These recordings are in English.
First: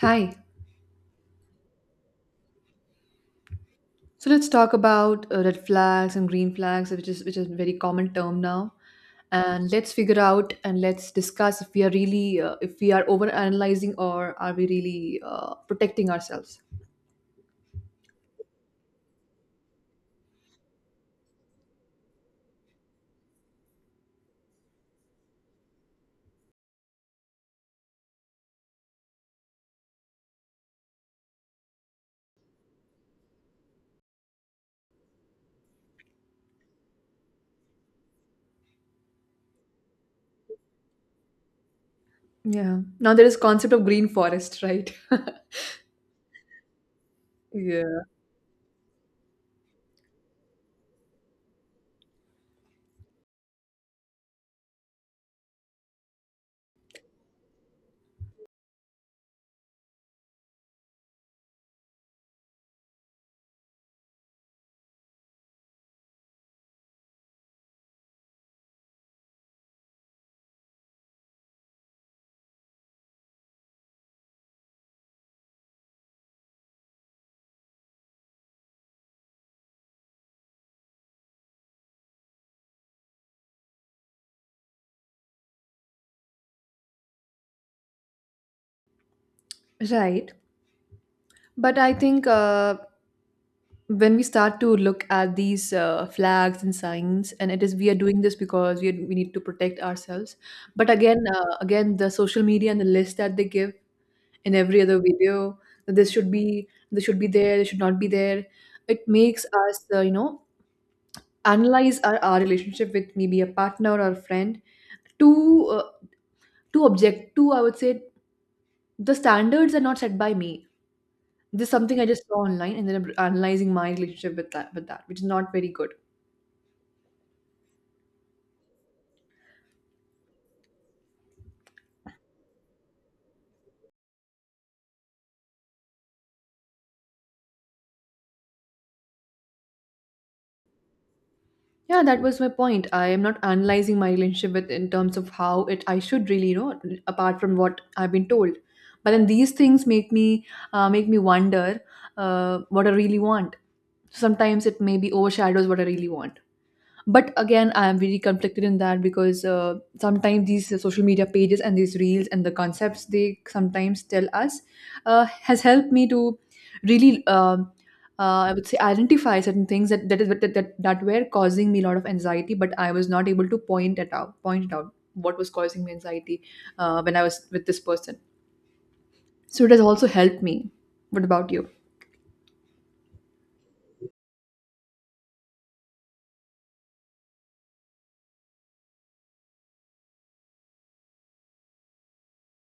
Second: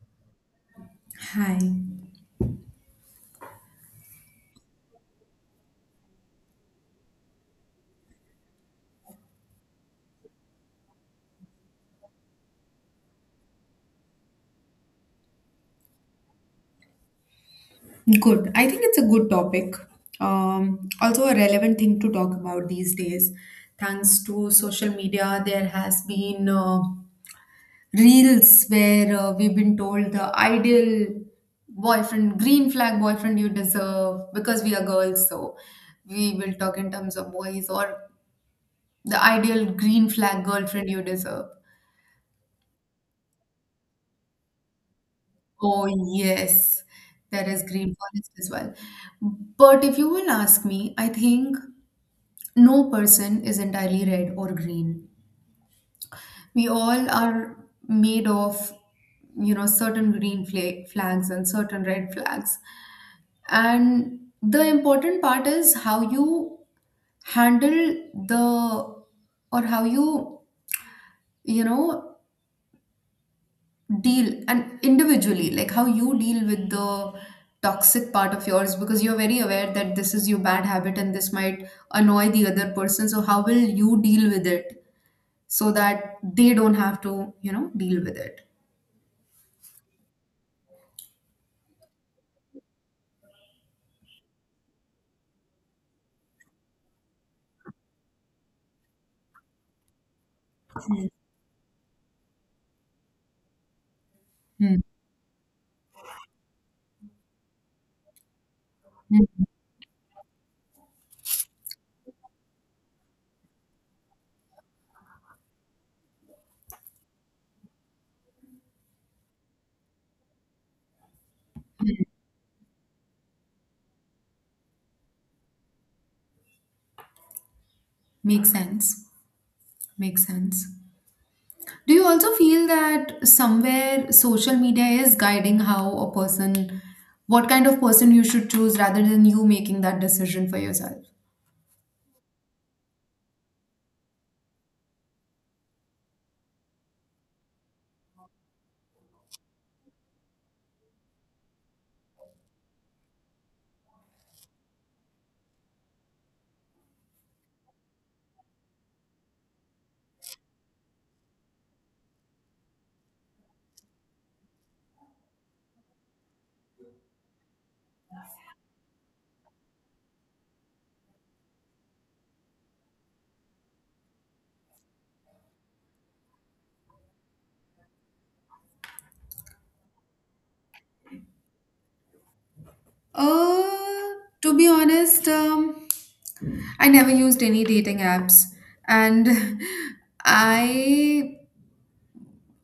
Hi. Hi. So let's talk about red flags and green flags, which is a very common term now. And let's figure out and let's discuss if we are really if we are over analyzing, or are we really protecting ourselves. Good, I think it's a good topic. Also, a relevant thing to talk about these days. Thanks to social media, there has been reels where we've been told the ideal boyfriend, green flag boyfriend you deserve because we are girls. So we will talk in terms of boys or the ideal green flag girlfriend you deserve. Yeah. Now there is concept of green forest, right? Oh, yes, there is green Yeah. forest as well. But if you will ask me, I think no person is entirely red or green. We all are made of, certain flags and certain red flags. And the important part is how you handle the, or how you, you know, deal and individually, like how you deal with the toxic part of yours because you're very aware that this is your bad habit and this might annoy the other person. So how will you deal with it, so that they don't have to, deal with it? Right. But I think when we start to look at these flags and signs, and it is we are doing this because we need to protect ourselves. But again, again, the social media and the list that they give in Hmm. every other video, that this should be, this should be there, this should not be there, it Hmm. makes us analyze our relationship with maybe a partner or a friend to uh, to object to, I would say. The standards are not set by me. This is something I just saw online, and then I'm analyzing my relationship with that, which is not very good. Makes sense. Makes sense. Do you also feel that somewhere social media is guiding how a person, what kind of person you should choose rather than you making that decision for yourself? Yeah, that was my point. I am not analyzing my relationship with, in terms of how it I should really, apart from what I've been told. But then these things make me wonder what I really want. Sometimes it maybe overshadows what I really want. But again, I am really conflicted in that, because sometimes these social media pages and these reels and the concepts they sometimes tell us has helped me to really I would say, identify certain things that that, is, that that that were causing me a lot of anxiety, but I was not able to point it out what was causing me anxiety when I was with this person. So it has also helped me. What about you? Uh, to be honest, I never used any dating apps, and I,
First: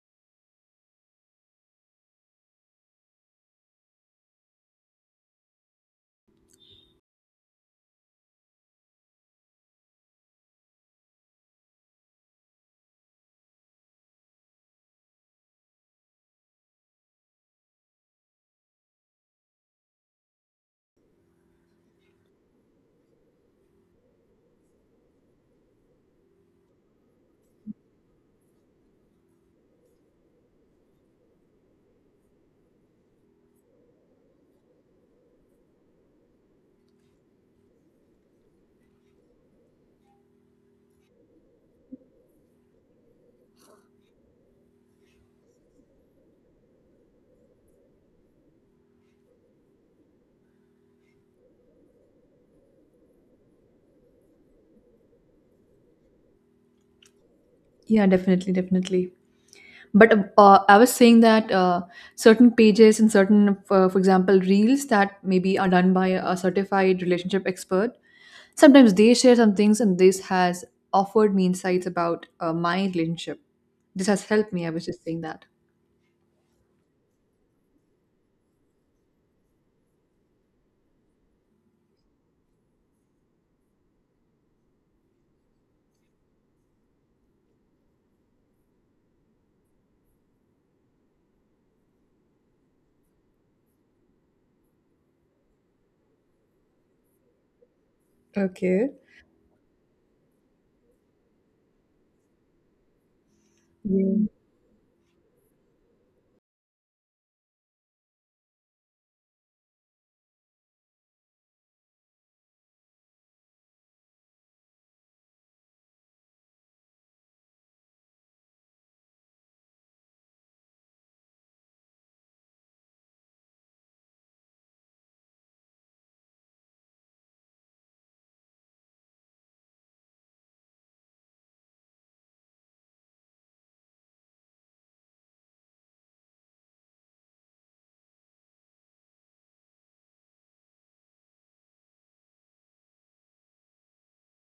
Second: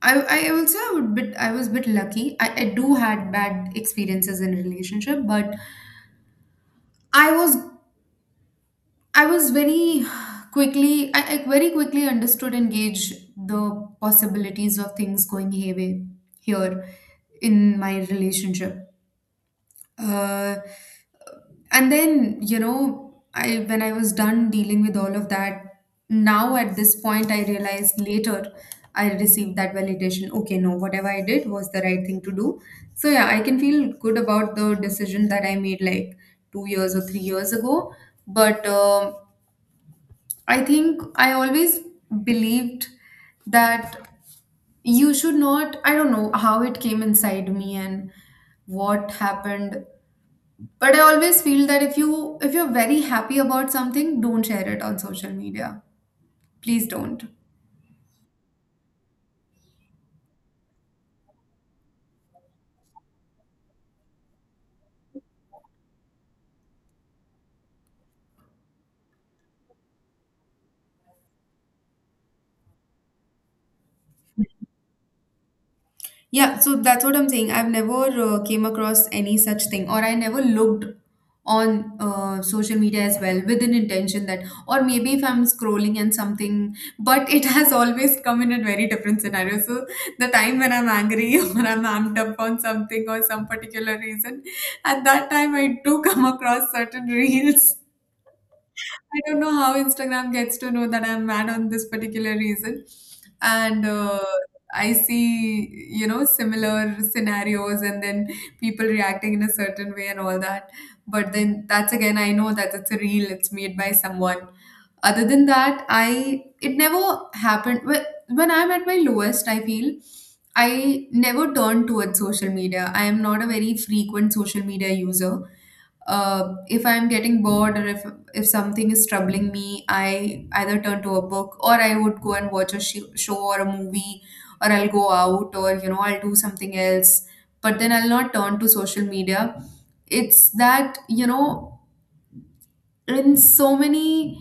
I also I would bit, I was a bit lucky. I do had bad experiences in relationship, but I was I was very quickly I very quickly understood and gauge the possibilities of things going hayway here in my relationship. Uh, and then you know I when I was done dealing with all of that, now at this point I realized later I received that validation. Okay, no, whatever I did was the right thing to do. So yeah, I can feel good about the decision that I made like 2 years or 3 years ago. But I think I always believed that you should not, I don't know how it came inside me and what happened, but I always feel that if you're very happy about something, don't share it on social media. Please don't. Yeah, definitely. But I was saying that certain pages and certain, for example, reels that maybe are done by a certified relationship expert, sometimes they share some things, and this has offered me insights about my relationship. This has helped me. I was just saying that. Yeah, so that's what I'm saying. I've never came across any such thing, or I never looked on social media as well with an intention that, or maybe if I'm scrolling and something, but it has always come in a very different scenario. So the time when I'm angry or I'm amped up on something or some particular reason, at that time I do come across certain reels. Okay. I don't know how Instagram gets to know that I'm mad on this particular reason. And Yeah. I see, you know, similar scenarios and then people reacting in a certain way and all that. But then that's again, I know that it's a reel, it's made by someone. Other than that, I it never happened. When I'm at my lowest, I feel I never turn towards social media. I am not a very frequent social media user. If I'm getting bored or if something is troubling me, I either turn to a book or I would go and watch a show or a movie or I'll go out or you know I'll do something else. But then I'll not turn to social media. It's that you know in so many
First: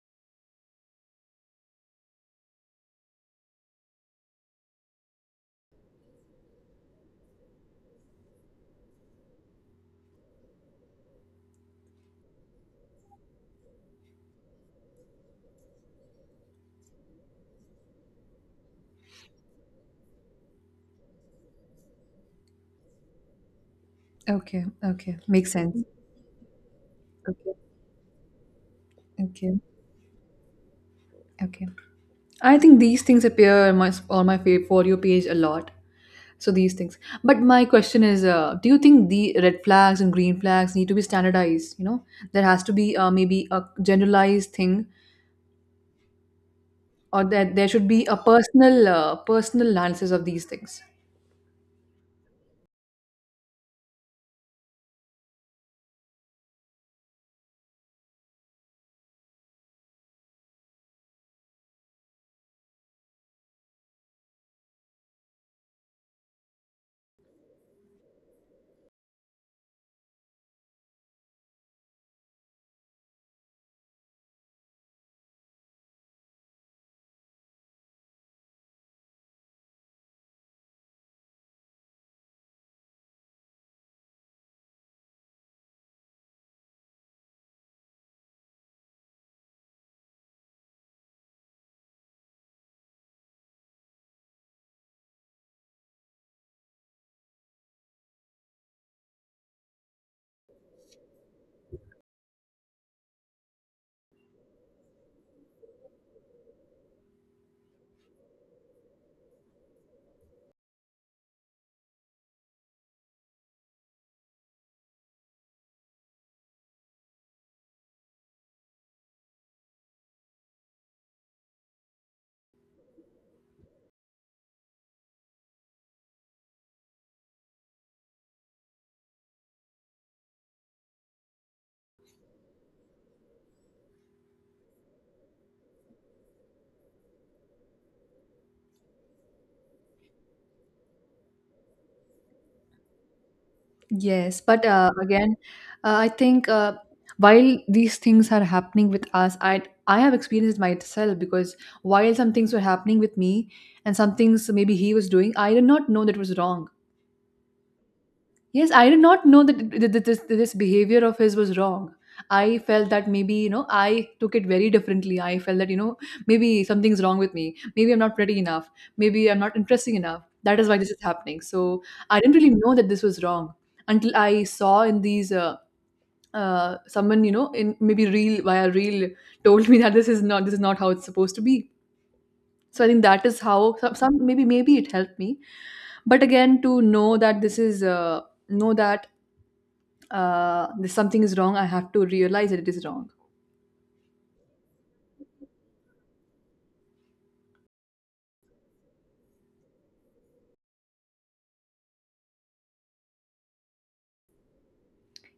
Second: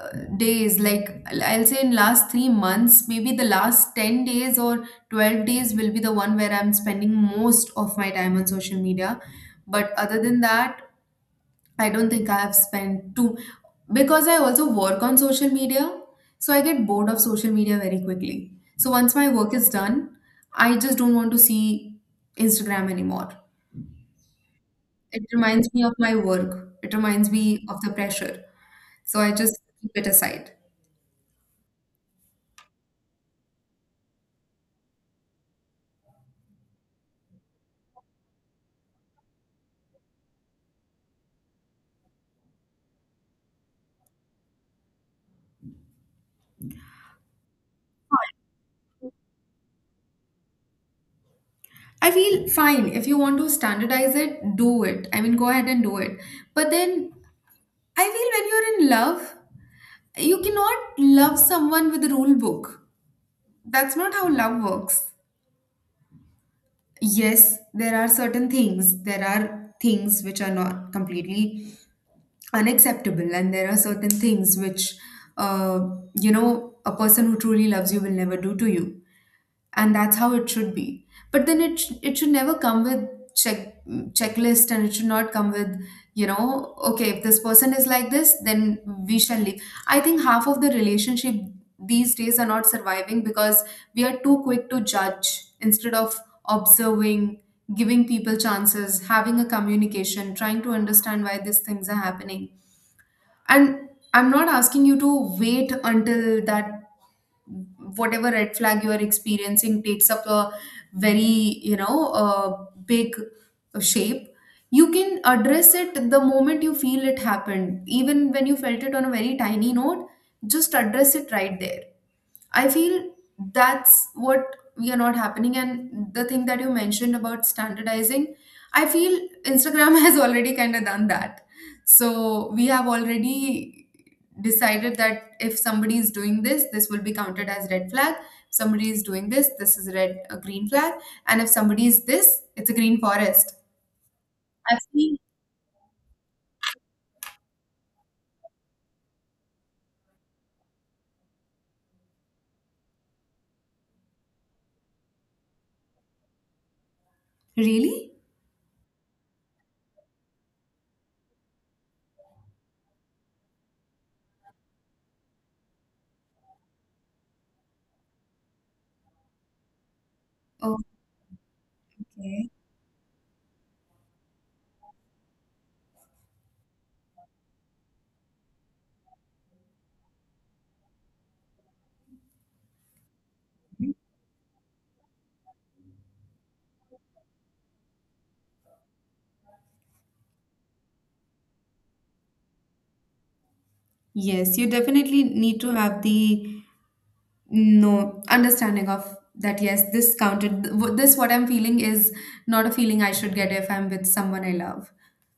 uh, days, like I'll say in last 3 months, maybe the last 10 days or 12 days will be the one where I'm spending most of my time on social media. But other than that, I don't think I have spent too, because I also work on social media, so I get bored of social media very quickly. So once my work is done, I just don't want to see Instagram anymore. Okay, okay, It makes reminds sense. me of my work. It reminds Okay. me of the pressure. So I just Okay. keep it aside. Okay. I think these things appear on my fa- for you page a lot. So these things. But my question is, do you think the red flags and green flags need to be standardized? You know, there has to be maybe a generalized thing, or that there should be a personal personal analysis of these things. I feel fine. If you want to standardize it, do it. I mean, go ahead and do it. But then I feel when you're in love, you cannot love someone with a rule book. That's not how love works. Yes, there are certain things. There are things which are not completely unacceptable, and there are certain things which, uh, you know, a person who truly loves you will never do to you, and that's how it should be. But then it it should never come with check checklist, and it should not come with, you know, okay, if this person is like this, then we shall leave. I think half of the relationship these days are not surviving because we are too quick to judge instead of observing, giving people chances, having a communication, trying to understand why these things are happening. And I'm not asking you to wait until that whatever red flag you are experiencing takes up a very, you know, big shape. You can address it the moment you feel it happened, even when you felt it on a very tiny note. Just address it right there. I feel that's what we are not happening. And the thing that you mentioned about standardizing, I feel Instagram has already kind of done that. So we have already decided that if somebody is doing this, this will be counted as red flag. Somebody is doing this, this is red a green flag. And if somebody is this, it's a green forest. Yes, but I have uh, seen. again, uh, I think while these things are happening with us, I have experienced myself, because while some things were happening with me and some things maybe he was doing, I did not know that was wrong. Really? Yes, I did not know that this behavior of his was wrong. I felt that, maybe, you know, I took it very differently. I felt that, you know, maybe something's wrong with me. Maybe I'm not pretty enough. Maybe I'm not interesting enough. That is why this is happening. So I didn't Okay. really know that this was wrong, until I saw in these someone, you know, in maybe real via real told me that this is not, this is not how it's supposed to be. So I think that is how some, maybe maybe it helped me. But again, to know that this is know that this, something is wrong, I have to realize that it is wrong. Yes, you definitely need to have the. No, understanding of that, yes, this counted. This, what I'm feeling, is not a feeling I should get if I'm with someone I love.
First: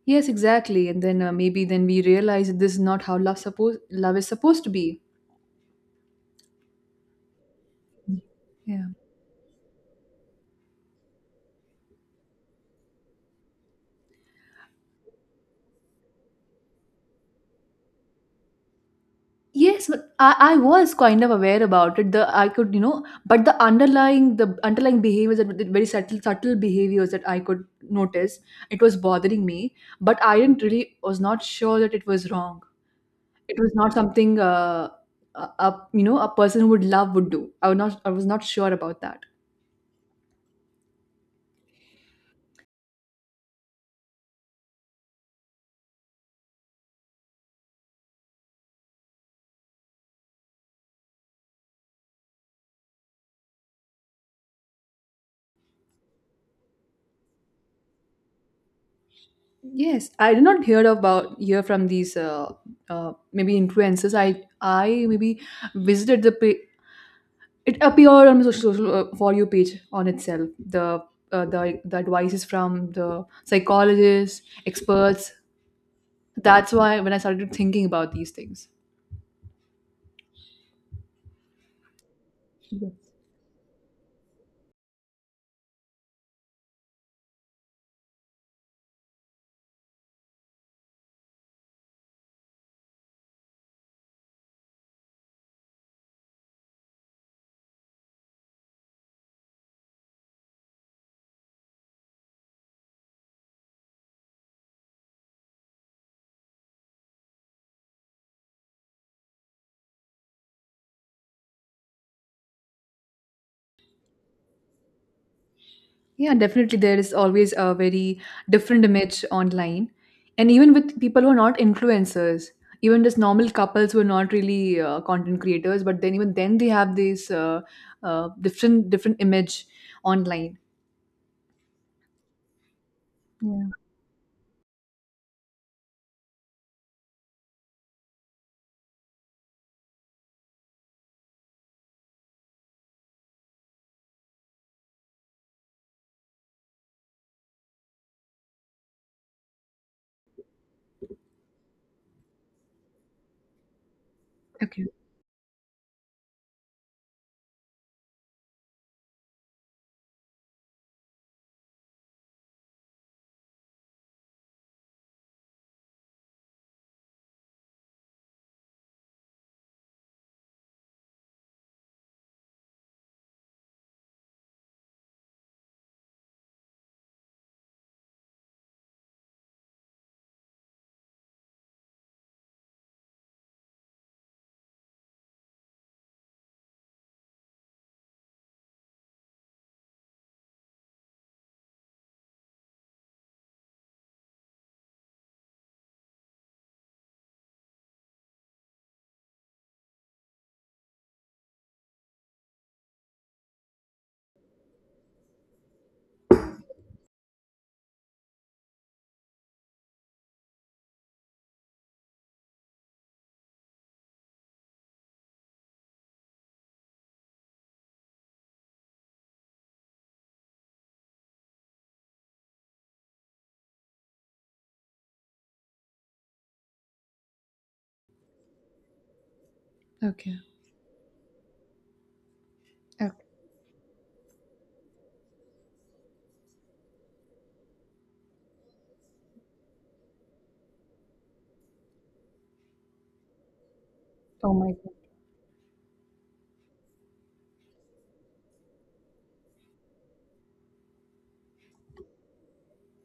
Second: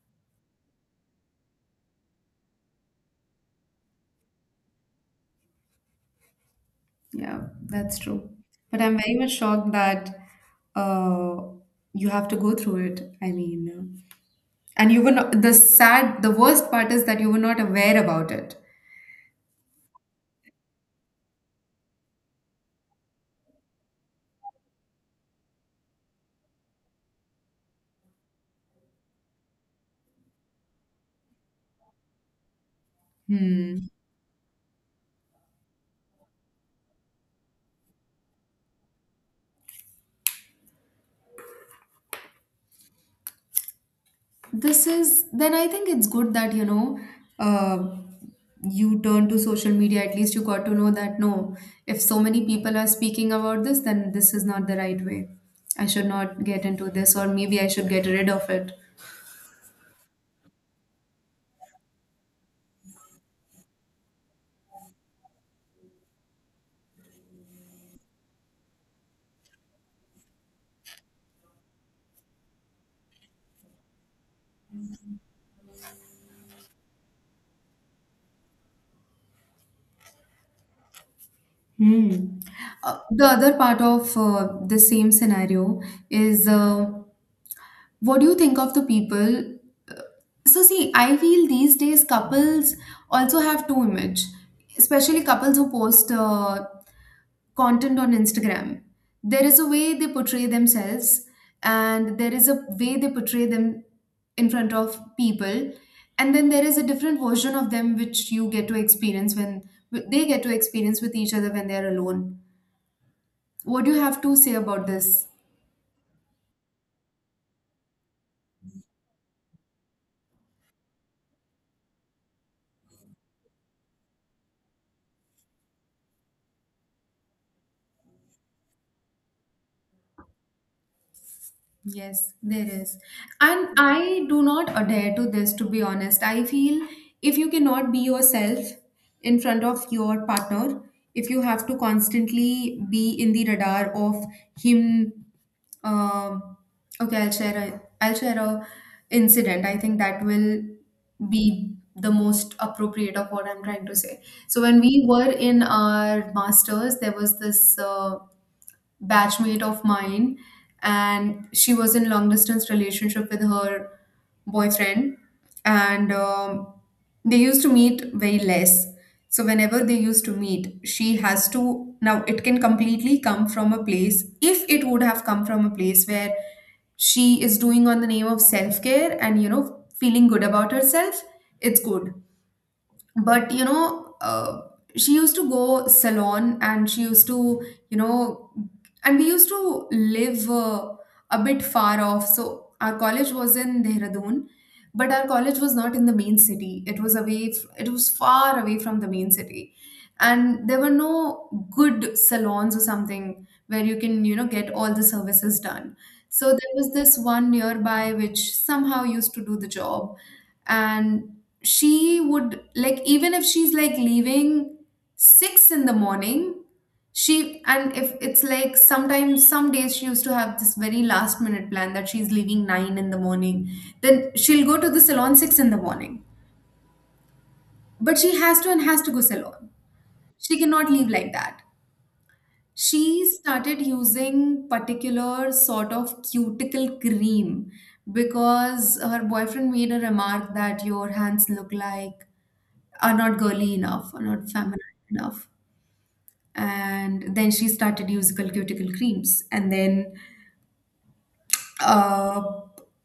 Yes, exactly. And then maybe then we realize that this is not how love suppose love is supposed to be. Yeah, that's true. But Yeah. I'm very much shocked that uh, you have to go through it. I mean, and you were not, the sad, the worst part is that you were not aware about it. Yes, but I was kind of aware about it. The I could, you know, but the underlying, the underlying behaviors, that the very subtle behaviors that I could notice, it was bothering me. But I didn't really, was not sure that it was wrong. It was Hmm. not something a you know, a person who would love would do. I was not sure about that. This is, then I think it's good that, you know, uh, you turn to social media. At least you got to know that no, if so many people are speaking about this, then this is not the right way. I should not get into this, or maybe I should get rid of it. Yes, I did not hear about, hear from these maybe influencers. I maybe visited the pa- it appeared on my social for you page on itself. The the advices from the psychologists, experts. That's why, when I started thinking about these things. Hmm. Yes. The other part of the same scenario is, what do you think of the people? uh, So, see, I feel these days couples also have two image, especially couples who post content on Instagram. There is a way they portray themselves, and there is a way they portray them in front of people. And then there is a different version of them which you get to experience when they get to experience with each other when they're alone. What do you have to say about this? Yeah, definitely. There is always a very different image online. And even with people who are not influencers, even just normal couples who are not really content creators, but then even then they have this different image online. Yes, there is. And Yeah. I do not adhere to this, to be honest. I feel if you cannot be yourself in front of your partner, if you have to constantly be in the radar of him, um, okay, I'll share a incident. I think that will be the most appropriate of what I'm trying to say. So when Okay. we were in our masters, there was this. Batchmate of mine, and she was in long distance relationship with her boyfriend, and they used to meet very less. So whenever they used to meet, she has to, now it can completely come from a place, if it would have come from a place where she is doing on the name of self care and, you know, feeling good about herself, it's good. But, you know, she used to go salon, and she used to, you know, and we used to live a bit far off. So our college was in Dehradun, but our college was not in the main city, it was away it was far away from the main city. And there were no good salons or something where you can, you know, get all the services done. So there was this one nearby which somehow used to do the job. And she would like, even if she's like leaving six in the morning, she, and if it's like sometimes some days she used to have this very last minute plan that she's leaving nine in the morning, then she'll go to the salon six in the morning. But she has to, and has to go salon, Okay. she cannot leave like that. Okay. She started using particular sort of cuticle cream because her boyfriend made a remark that your hands look like are not girly enough, are not Oh my God. feminine enough. And then she started using cuticle creams. And then uh,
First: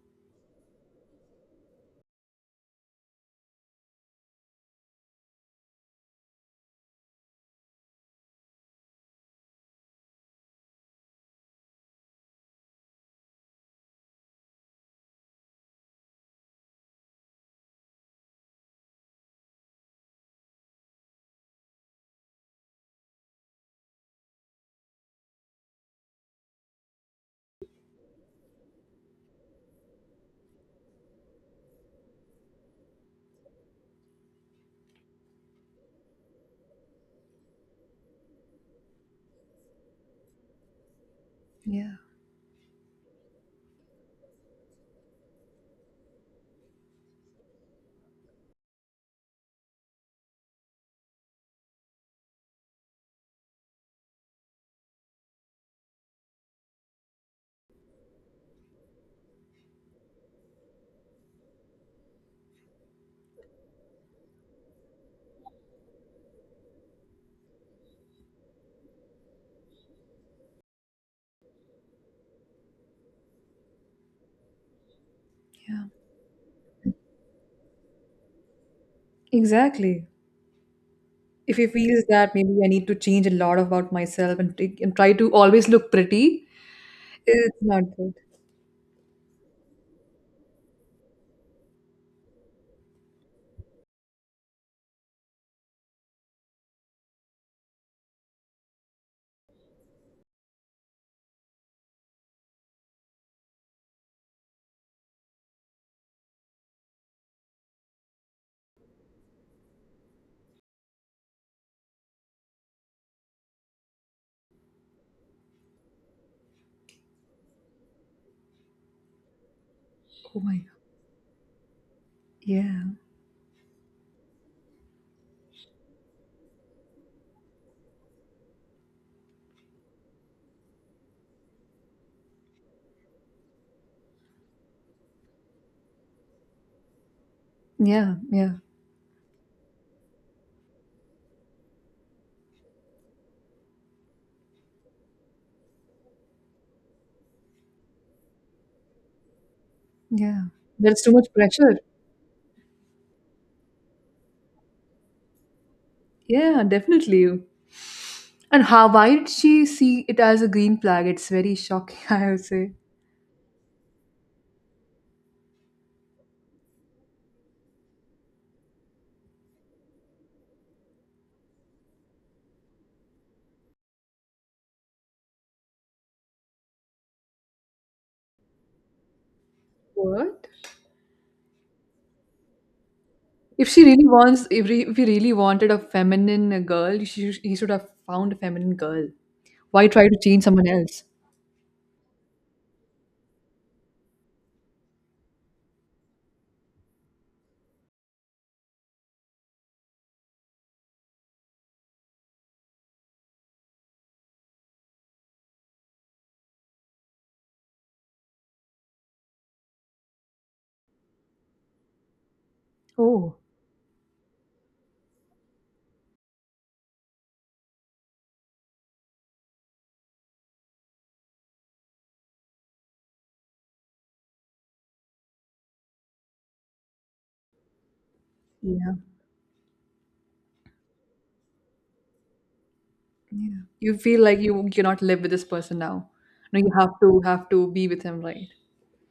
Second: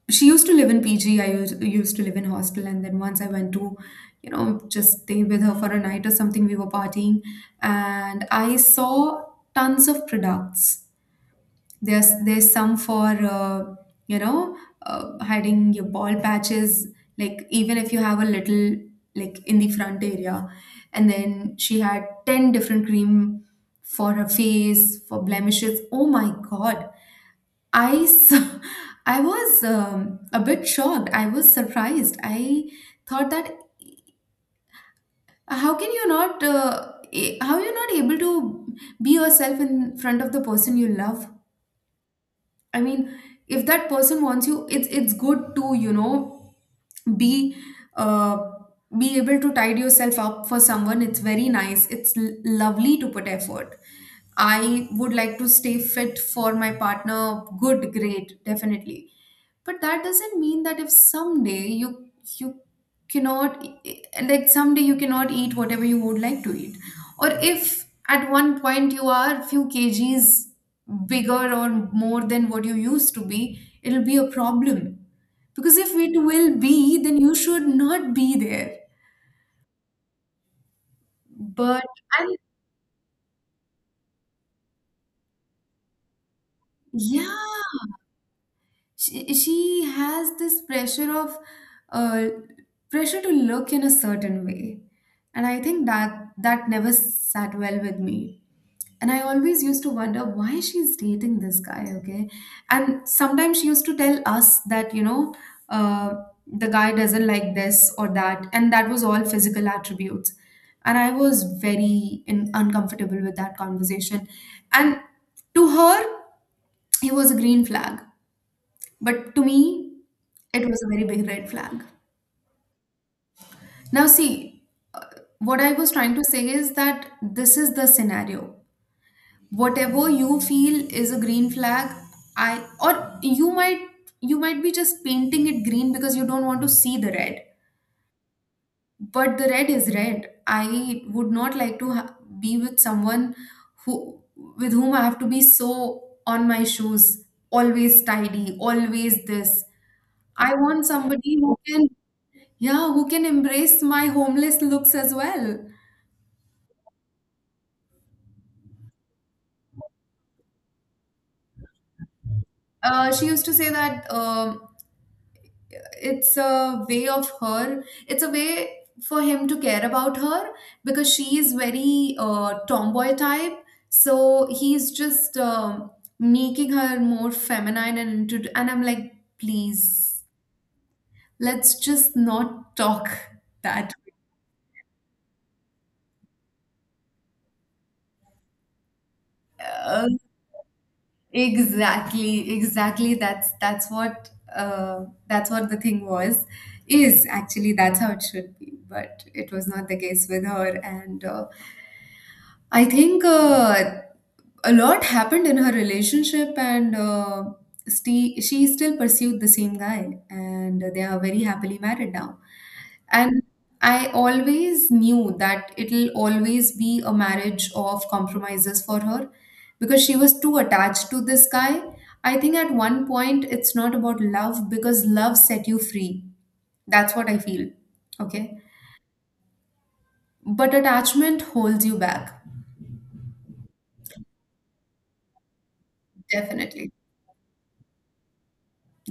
she used to live in PG. Used to live in hostel. And then once I went to, you know, just stay with her for a night or something, we were partying. And I saw tons of products. There's some for you know, hiding your ball patches, like even if you have a little, like in the front area. And then she had 10 different cream for her face, for blemishes. Oh my God! I s- I was a bit shocked. I was surprised. I thought that how can you not how you not able to be yourself in front of the person you love. Yeah. I mean, if that person wants you, it's good to be uh, be able to tide yourself up for someone. It's very nice. It's lovely to put effort. I would like to stay fit for my partner. Good, great, definitely, but that doesn't mean that if someday you cannot, like someday you cannot eat whatever you would like to eat, or if at one point you are few kgs bigger or more than what you used to be, it'll be a problem, because Yeah. if it will be, then you should not be there. Exactly. If he But feels that and, maybe I need to change a lot about myself, and take, and try to always look pretty, yeah, it's not good. she has this uh, pressure to look in a certain way, and I think that that never sat well with me. And I always used to wonder why she's dating this guy. Okay, and sometimes she used to tell us that uh, the guy doesn't like this or that, and that was all physical attributes. And I was very uncomfortable with that conversation. And to her he was a green flag, but to me, Oh my it God. was a very big red flag. Yeah. Now, see, what I was trying to say is that this is the scenario. Whatever you feel is a green flag, I or you might, you might be just painting it green because you don't want to see the red. Yeah. Yeah. But the red is red. I would not like to be with someone, who with whom I have to be so on my shoes, always tidy, always this. Yeah. I want There's too much somebody who pressure. can, yeah, who can embrace my homeless looks as well. Yeah, definitely. And how, why did she see it as a green flag? It's very shocking, I would say. She used to say that it's a way for him to care about her, because she is very tomboy type. So he's just making her more feminine and I'm like, please, What? let's just not talk If she that. really wants, if, re, if he really wanted a feminine girl, she, sh- he should have found a feminine girl. Why try to change someone else? Exactly, exactly. That's what the thing was, is actually that's how it should be. But it was not the case with her, and I think a lot happened in her relationship, and she still pursued the same guy, and they are very happily married now. Oh, And I always knew that it'll always be a marriage of compromises for her, because she was too attached to this guy. I think at one point it's not about love, because love set you free. That's what I feel. Okay, yeah. but attachment holds you back. Yeah. You feel like you cannot live with this person now. No, you Definitely. have to, have to be with him, right?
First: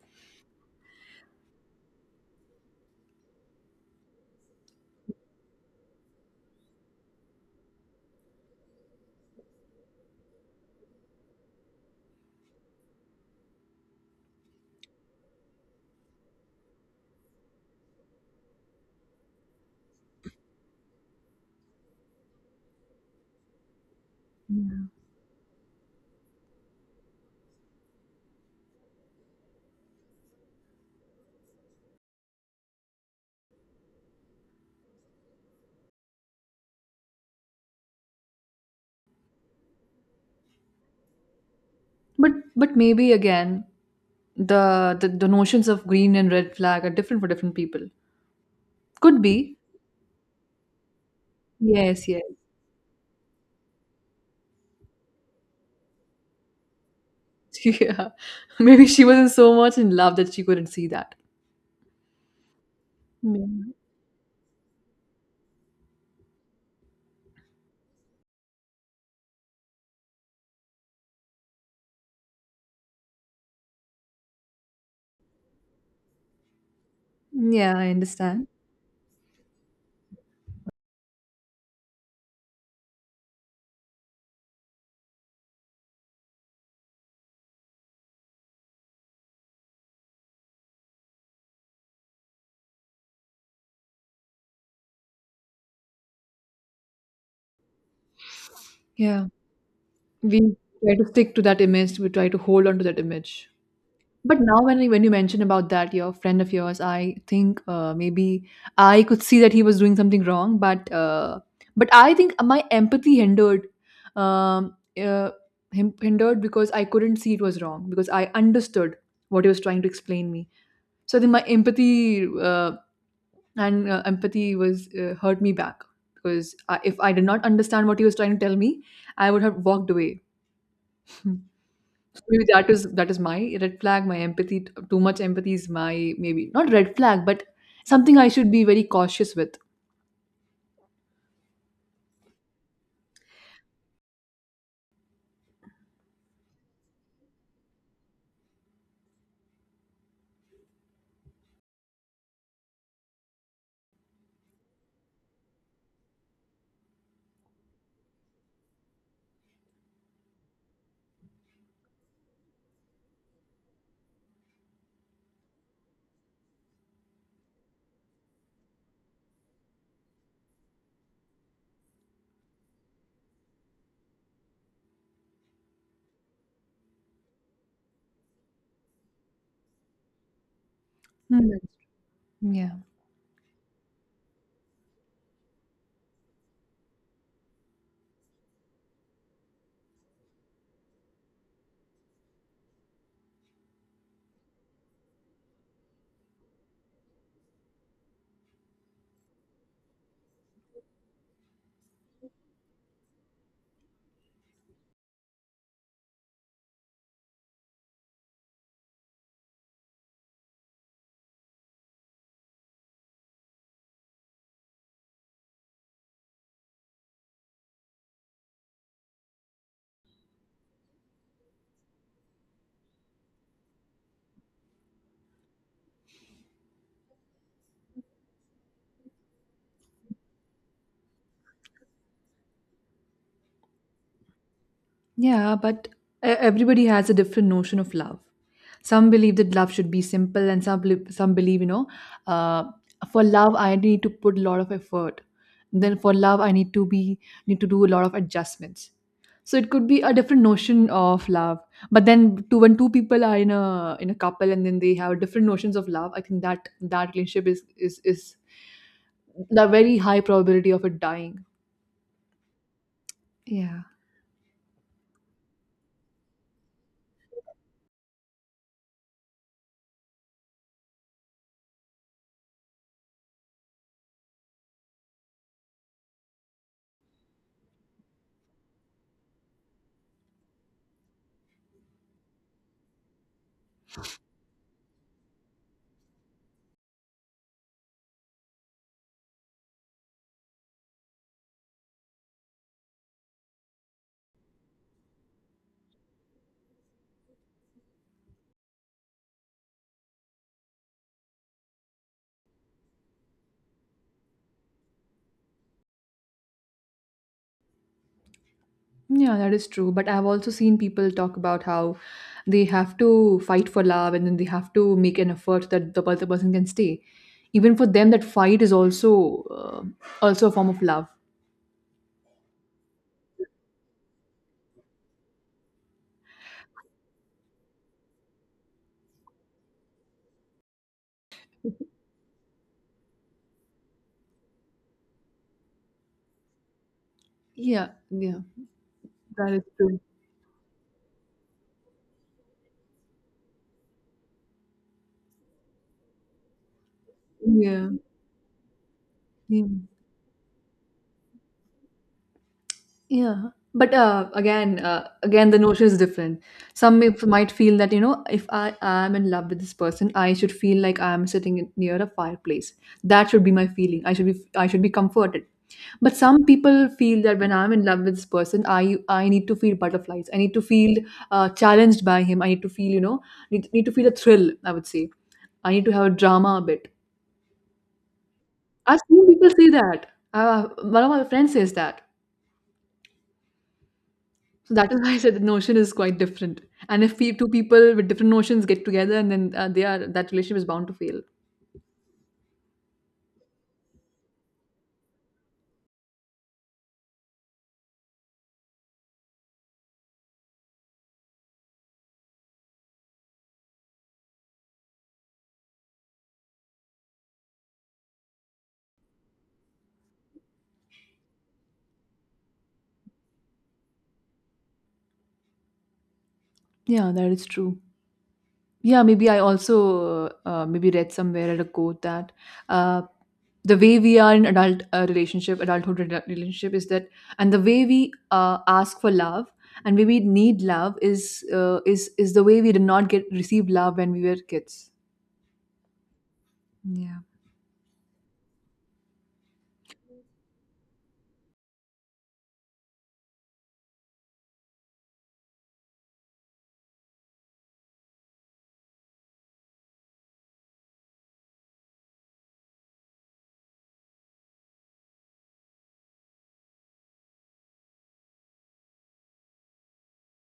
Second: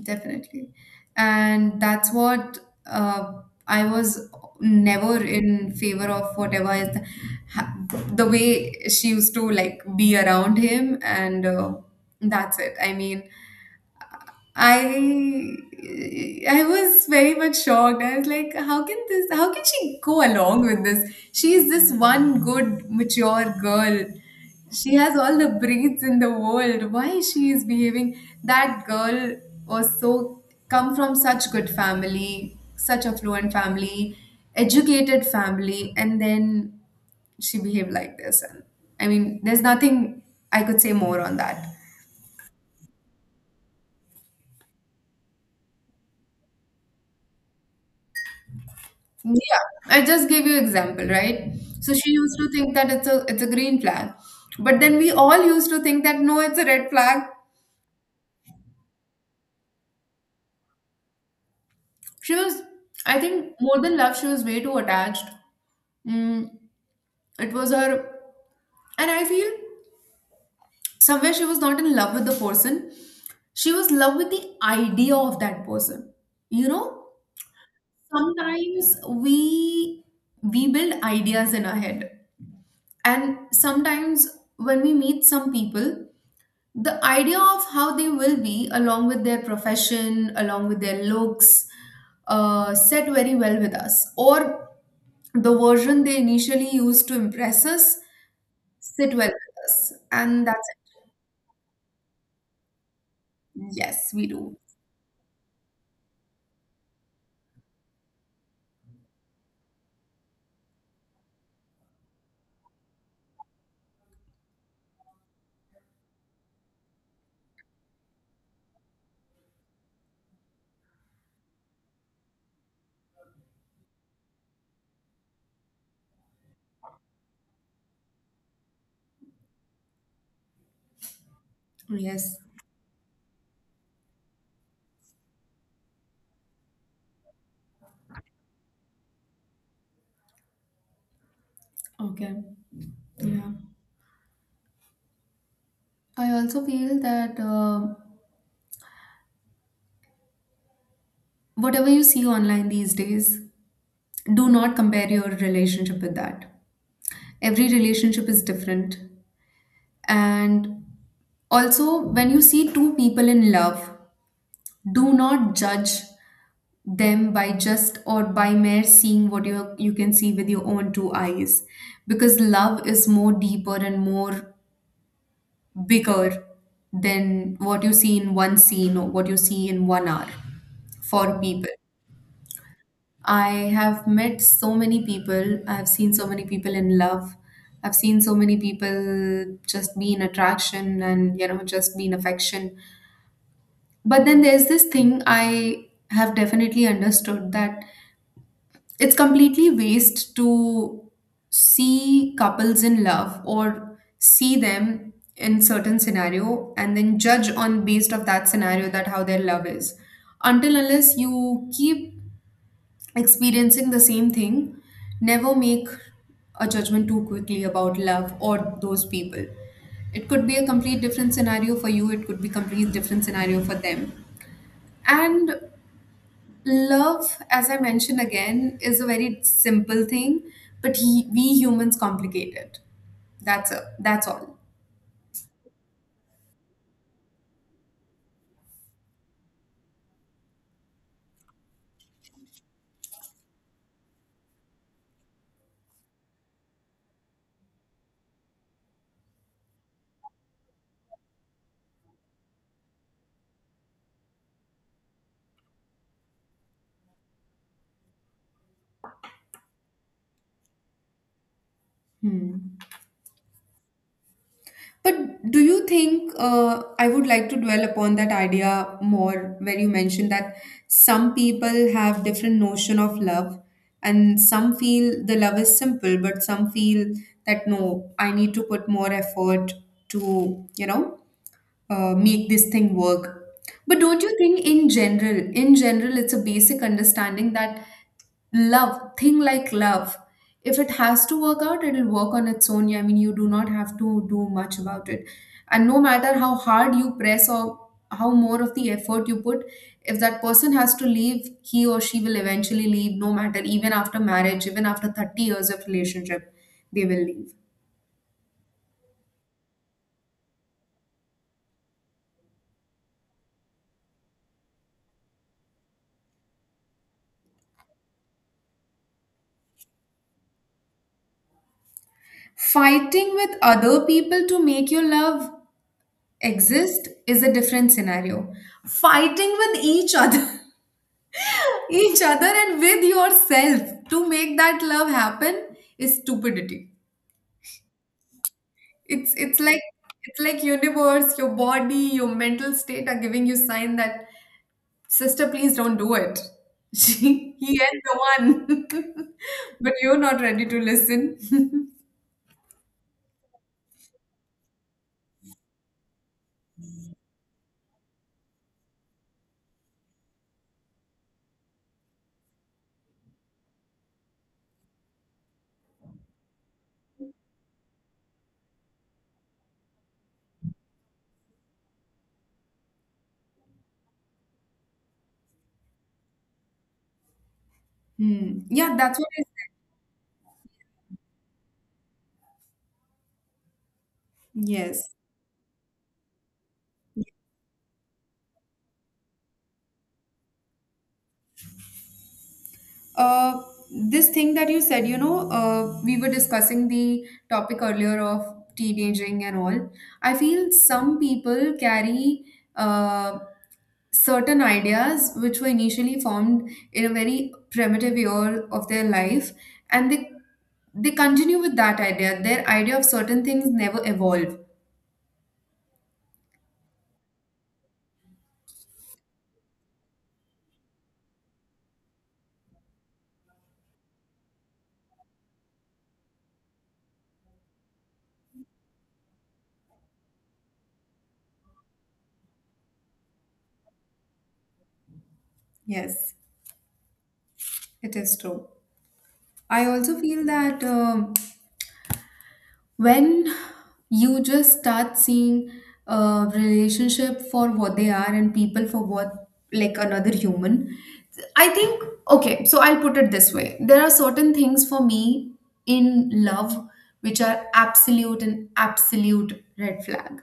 Definitely. And that's what, uh, I was never in favor of whatever is ha- the way she used to like be around him, and that's it. I mean, I I was very much shocked. I was like, how can she go along with this? She is this one good mature girl. Yeah. She has all the breeds in the world. Why she is behaving, that girl was so, come from such good family, such affluent family, educated family, and then she behaved like this. And I mean, there's nothing I could say more on that. But maybe again, the notions of green and red flag are different for different people. Could be. Yeah, I just gave you example, right? So Yes, she yes. used to think that it's a green flag, but then we all used to think that no, it's a red flag. Yeah. Maybe she wasn't so much in love that she couldn't see that. She was, I think, Mm. more than love, she was way too attached. Mm, it was her, and I feel somewhere she was not in love with the person. She was in love with the idea of that person. You know, Yeah, I understand. sometimes we build ideas in our head, and sometimes when we meet some people, the idea of how they will be, along with their profession, along with their looks, set very well with us, or the version they initially used to impress us sit Yeah. well with us, We and that's try it. to stick to that image. We try to hold on to that image. Yes, we But do. now, when you mention about that, your friend of yours, I think, maybe I could see that he was doing something wrong, but I think my empathy hindered, um, uh, him hindered, because I couldn't see it was wrong, because I understood what he was trying to explain me. So I think my empathy and empathy was hurt me back, because I, if I did not understand what he was trying to tell me, I would have walked away. Hmm. So Yes. maybe that is, that is my red flag. My empathy, t- too much empathy is my maybe not red flag, but something I should be very cautious with. Okay. Yeah, I also feel that, whatever you see online these days, do not compare your relationship with that. Every relationship is different. And also, when you see two people in love, do not judge them by just, or by mere seeing what you can see with your own two eyes, because love is more deeper and more bigger than what you see in one scene or what you see in 1 hour for Hmm. people. Yeah. I have met so many people. I've seen so many people in love. I've seen so many people just be in attraction and, just be in affection. But then there's this thing I have definitely understood, that it's completely waste to see couples in love or see them in certain scenario and then judge on based of that scenario that how their love is. Until unless you keep experiencing the same thing, never make a judgment too quickly about love or those people. It could be a complete different scenario for you, it could be complete different scenario for them. And love, as I mentioned again, is a very simple thing, but we humans complicate it. That's all. Yeah, but e- everybody has a different notion of love. Some believe that love should be simple, and some believe, some believe, you know, uh, for love I need to put a lot of effort. Then for love I need to be, need to do a lot of adjustments. So it could be a different notion of love. But then, two, when two people are in a, in a couple, and then they have different notions of love, I think that that relationship is the very high probability of it dying. Hmm. Yeah. But do you think, I would like to dwell upon that idea more, where you mentioned that some people have different notion of love, and some feel the love is simple, but some feel that no, I need to put more effort to, make this thing work. But don't you think in general, it's a basic understanding that love, thing like love, if it has to work out, it'll work on its own. Yeah, I mean, you do not have to do much about it. And no matter how hard you press or how more of the effort you put, if that person has to leave, he or she will eventually leave, no matter, even after marriage, even after 30 years of relationship, they will leave. Yeah, that is true. But I've also seen people talk about how they have to fight for love, and then they have to make an effort that the other person can stay. Even for them, that fight is also also a form of love. Fighting with other people to make your love exist is a different scenario. Fighting with each other, each other, and with yourself to make that love happen is stupidity. Yeah, yeah, It's that it's is like, true. it's like universe, your body, your mental state are giving you sign that sister, please don't do it. He Yeah, is the one, yeah. but you're not ready to listen. Yeah, but again, again, the notion is different. Some may, might feel that, you know, if I am in love with this person, I should feel like I am sitting in- near a fireplace. That should be my feeling. I should be comforted. But some people feel that when I'm in love with this person, I need to feel butterflies. I need to feel challenged by him. I need to feel, you know, need, need to feel a thrill. I would say, I need to have a drama a bit. Hmm. Yeah, I've that's seen what I people say that. One of my friends says that. said. So that is Yes. why I said the notion is quite different. And if pe- two people with different notions get together, and then they are, that relationship is bound to fail. Uh, this thing that you said, we were discussing the topic earlier of teenaging and all. I feel some people carry, uh, certain ideas which were initially formed in a very primitive year of their life, and they continue with that idea. Their idea of certain things never evolve. Yeah, that is true. Yeah, maybe I also maybe read somewhere at a quote that uh, the way we are in adult relationship, adulthood rela- relationship is that, and the way we ask for love and way we need love is is the way we did not get, receive love when we were kids. Yes, Yeah. it is true. I also feel that. When you just start seeing a relationship for what they are, and people for what, like another human, I think, okay, so I'll put it this way. There are certain things for me in love which are absolute and absolute red flag.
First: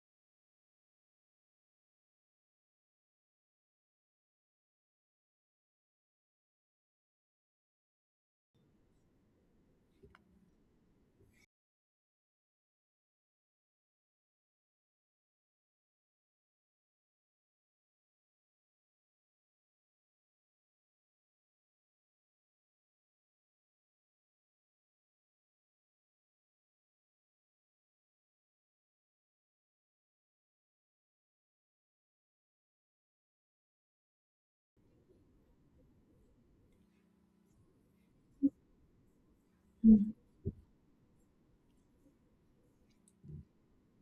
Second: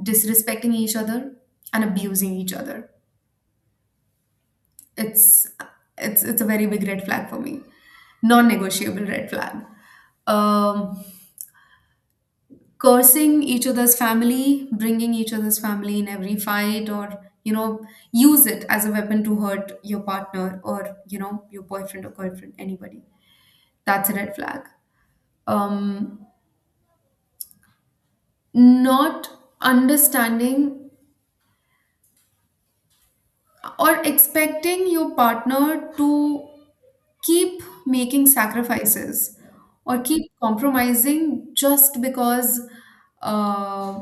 Disrespecting each other and abusing each other, it's it's a very big red flag for me. Non-negotiable red flag. Um cursing each other's family, bringing each other's family in every fight, or use it as a weapon to hurt your partner or your boyfriend or girlfriend, anybody. That's a red flag. Um, not understanding or expecting your partner to keep making sacrifices or keep compromising just because, uh,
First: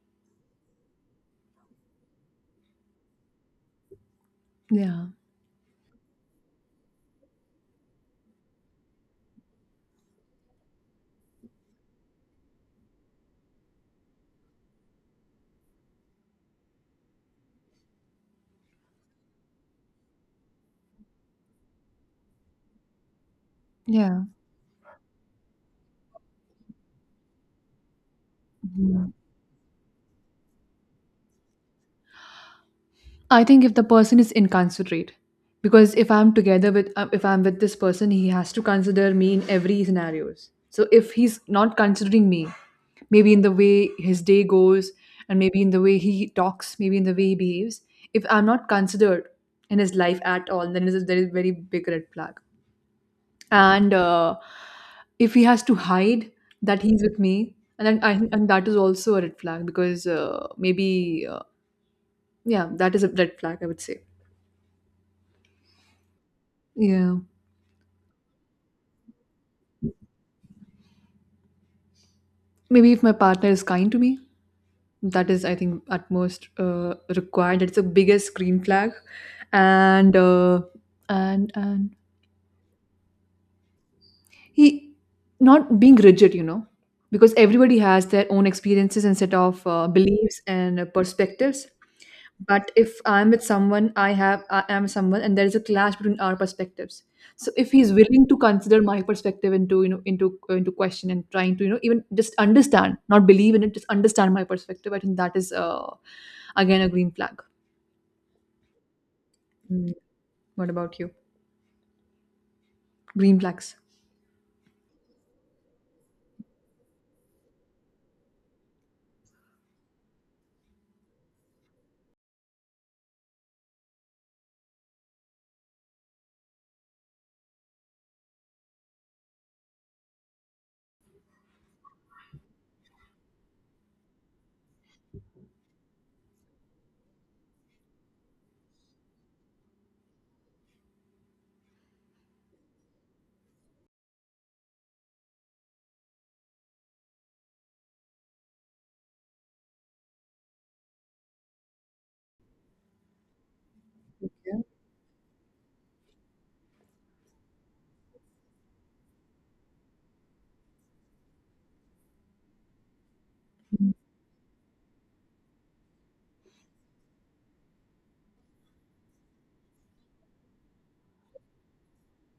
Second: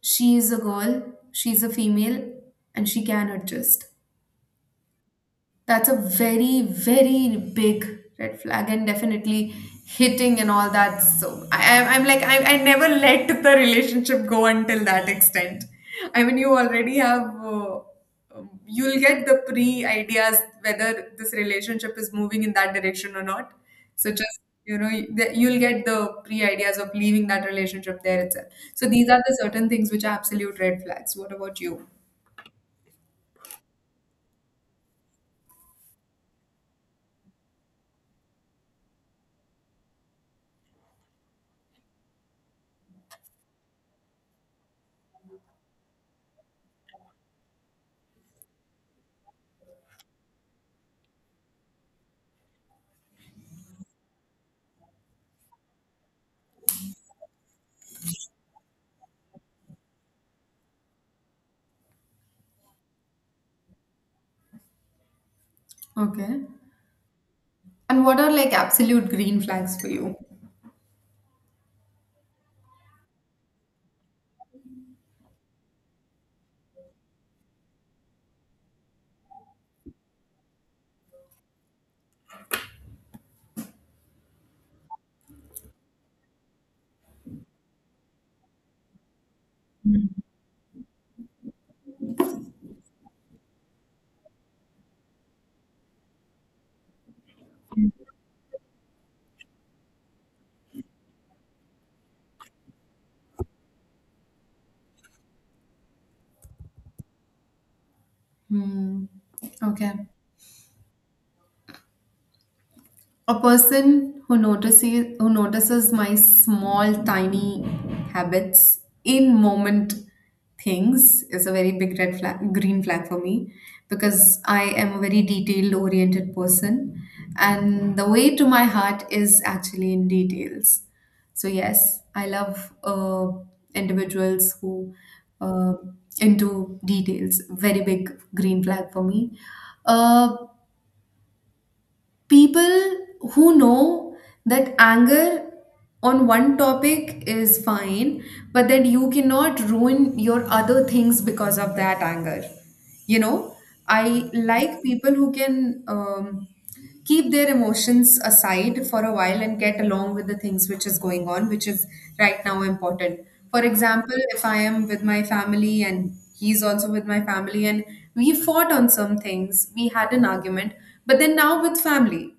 she is a girl, she's a female, and she can adjust. Yeah. That's a very, very big red flag, and definitely hitting and all that. So I, I'm like I never let the relationship go until that extent. I mean, you already have. You'll get the pre ideas whether this relationship is moving in that direction or not. So Yeah. just you'll get the pre ideas of leaving that relationship there itself. So these Mhm. are the certain things which are absolute red flags. What about you? I think if the person is inconsiderate, because if I'm together with if I'm with this person, he has to consider me in every scenarios. So if he's not considering me, maybe in the way his day goes, and maybe in the way he talks, maybe in the way he behaves, if I'm not considered in his life at all, then is there is a very big red flag. And if he has to hide that he's with me, and then I think, and that is also a red flag because maybe yeah, that is a red flag, I would say. Okay. Yeah. And what are like absolute green flags for you? Maybe if my partner is kind to me, that is, I think, at most required. It's the biggest green flag, and and he, not being rigid, you know, because everybody has their own experiences and set of beliefs and perspectives. But if I'm with someone, I have, I am someone and there is a clash between our perspectives, so if he's willing to consider my perspective into, you know, into question, and trying to, you know, even just understand, not believe in it, just understand my perspective, I think that is again a green flag. Hmm. Okay. Mm. What about you? A Green flags? person who notices my small, tiny habits in moment things is a very big green flag for me, because I am a very detail oriented person, and the way to my heart is actually in details. So yes, I love, individuals who, uh, into details. Very big green flag for me. Uh, people who know that anger on one topic is fine, but that you cannot ruin your other things because of that anger. You know, I like people who can, keep their emotions aside for a while and get along with the things which is going on, which is right now important. For example, if I am with my family and he's also with my family and we fought on some things, we had an argument, but then now with family.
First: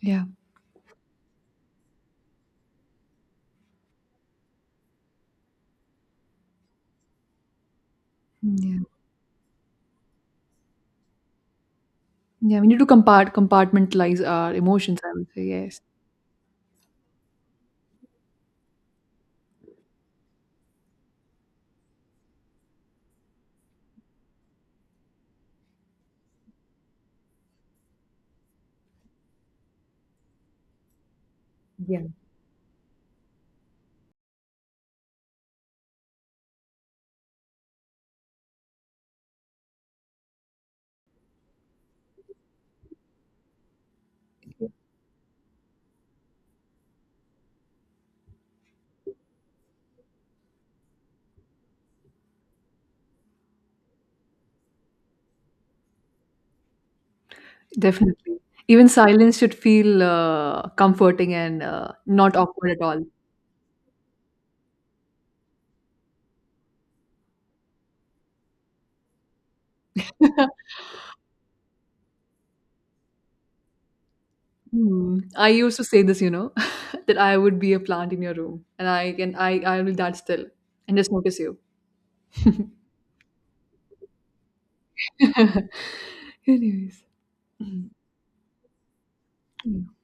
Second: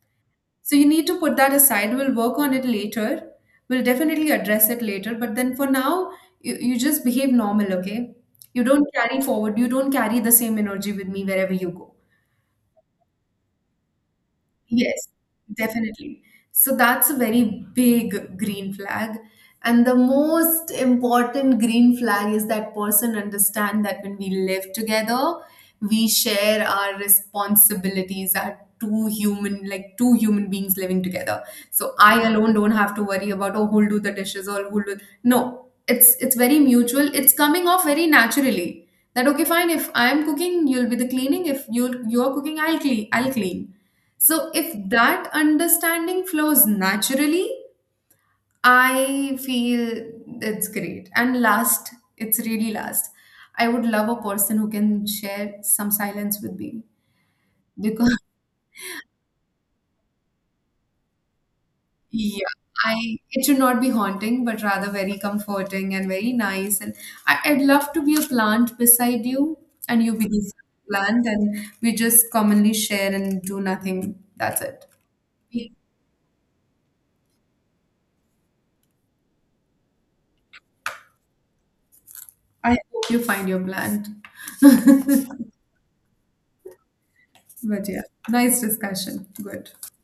Yeah. So you need to put that aside. We'll work on it later. We'll definitely address it later. But then for now, you just behave normal, okay? Mm, You yeah. don't carry forward. You don't carry the same energy with me wherever you go. Yeah, we need to compart, compartmentalize our emotions, Yes, I would say. Yes. definitely. So that's a very big green flag. And the most important green flag is that person understand that when we live together, we share our responsibilities, our two human, like two human beings living together. So Yeah. I alone don't have to worry about, oh, who'll do the dishes or who'll do. No, it's very mutual. It's coming off very naturally. That okay, fine, if I'm cooking, you'll be the cleaning. If you're cooking, I'll clean so if that understanding flows naturally, I feel it's great. And last, it's really last. I would love a person who can share some silence with me because Definitely, even silence should feel comforting and not yeah, awkward at all. I it should not be haunting, but rather very comforting and very nice. And I'd love to be a plant beside you, and you be this plant, and we just commonly share and do nothing. That's it. Hmm. I used to say this, you know, that I would be a plant in your room, and I can, I will that still and just notice you. I hope you find your plant. Anyways. But yeah, nice discussion. Good. Hmm.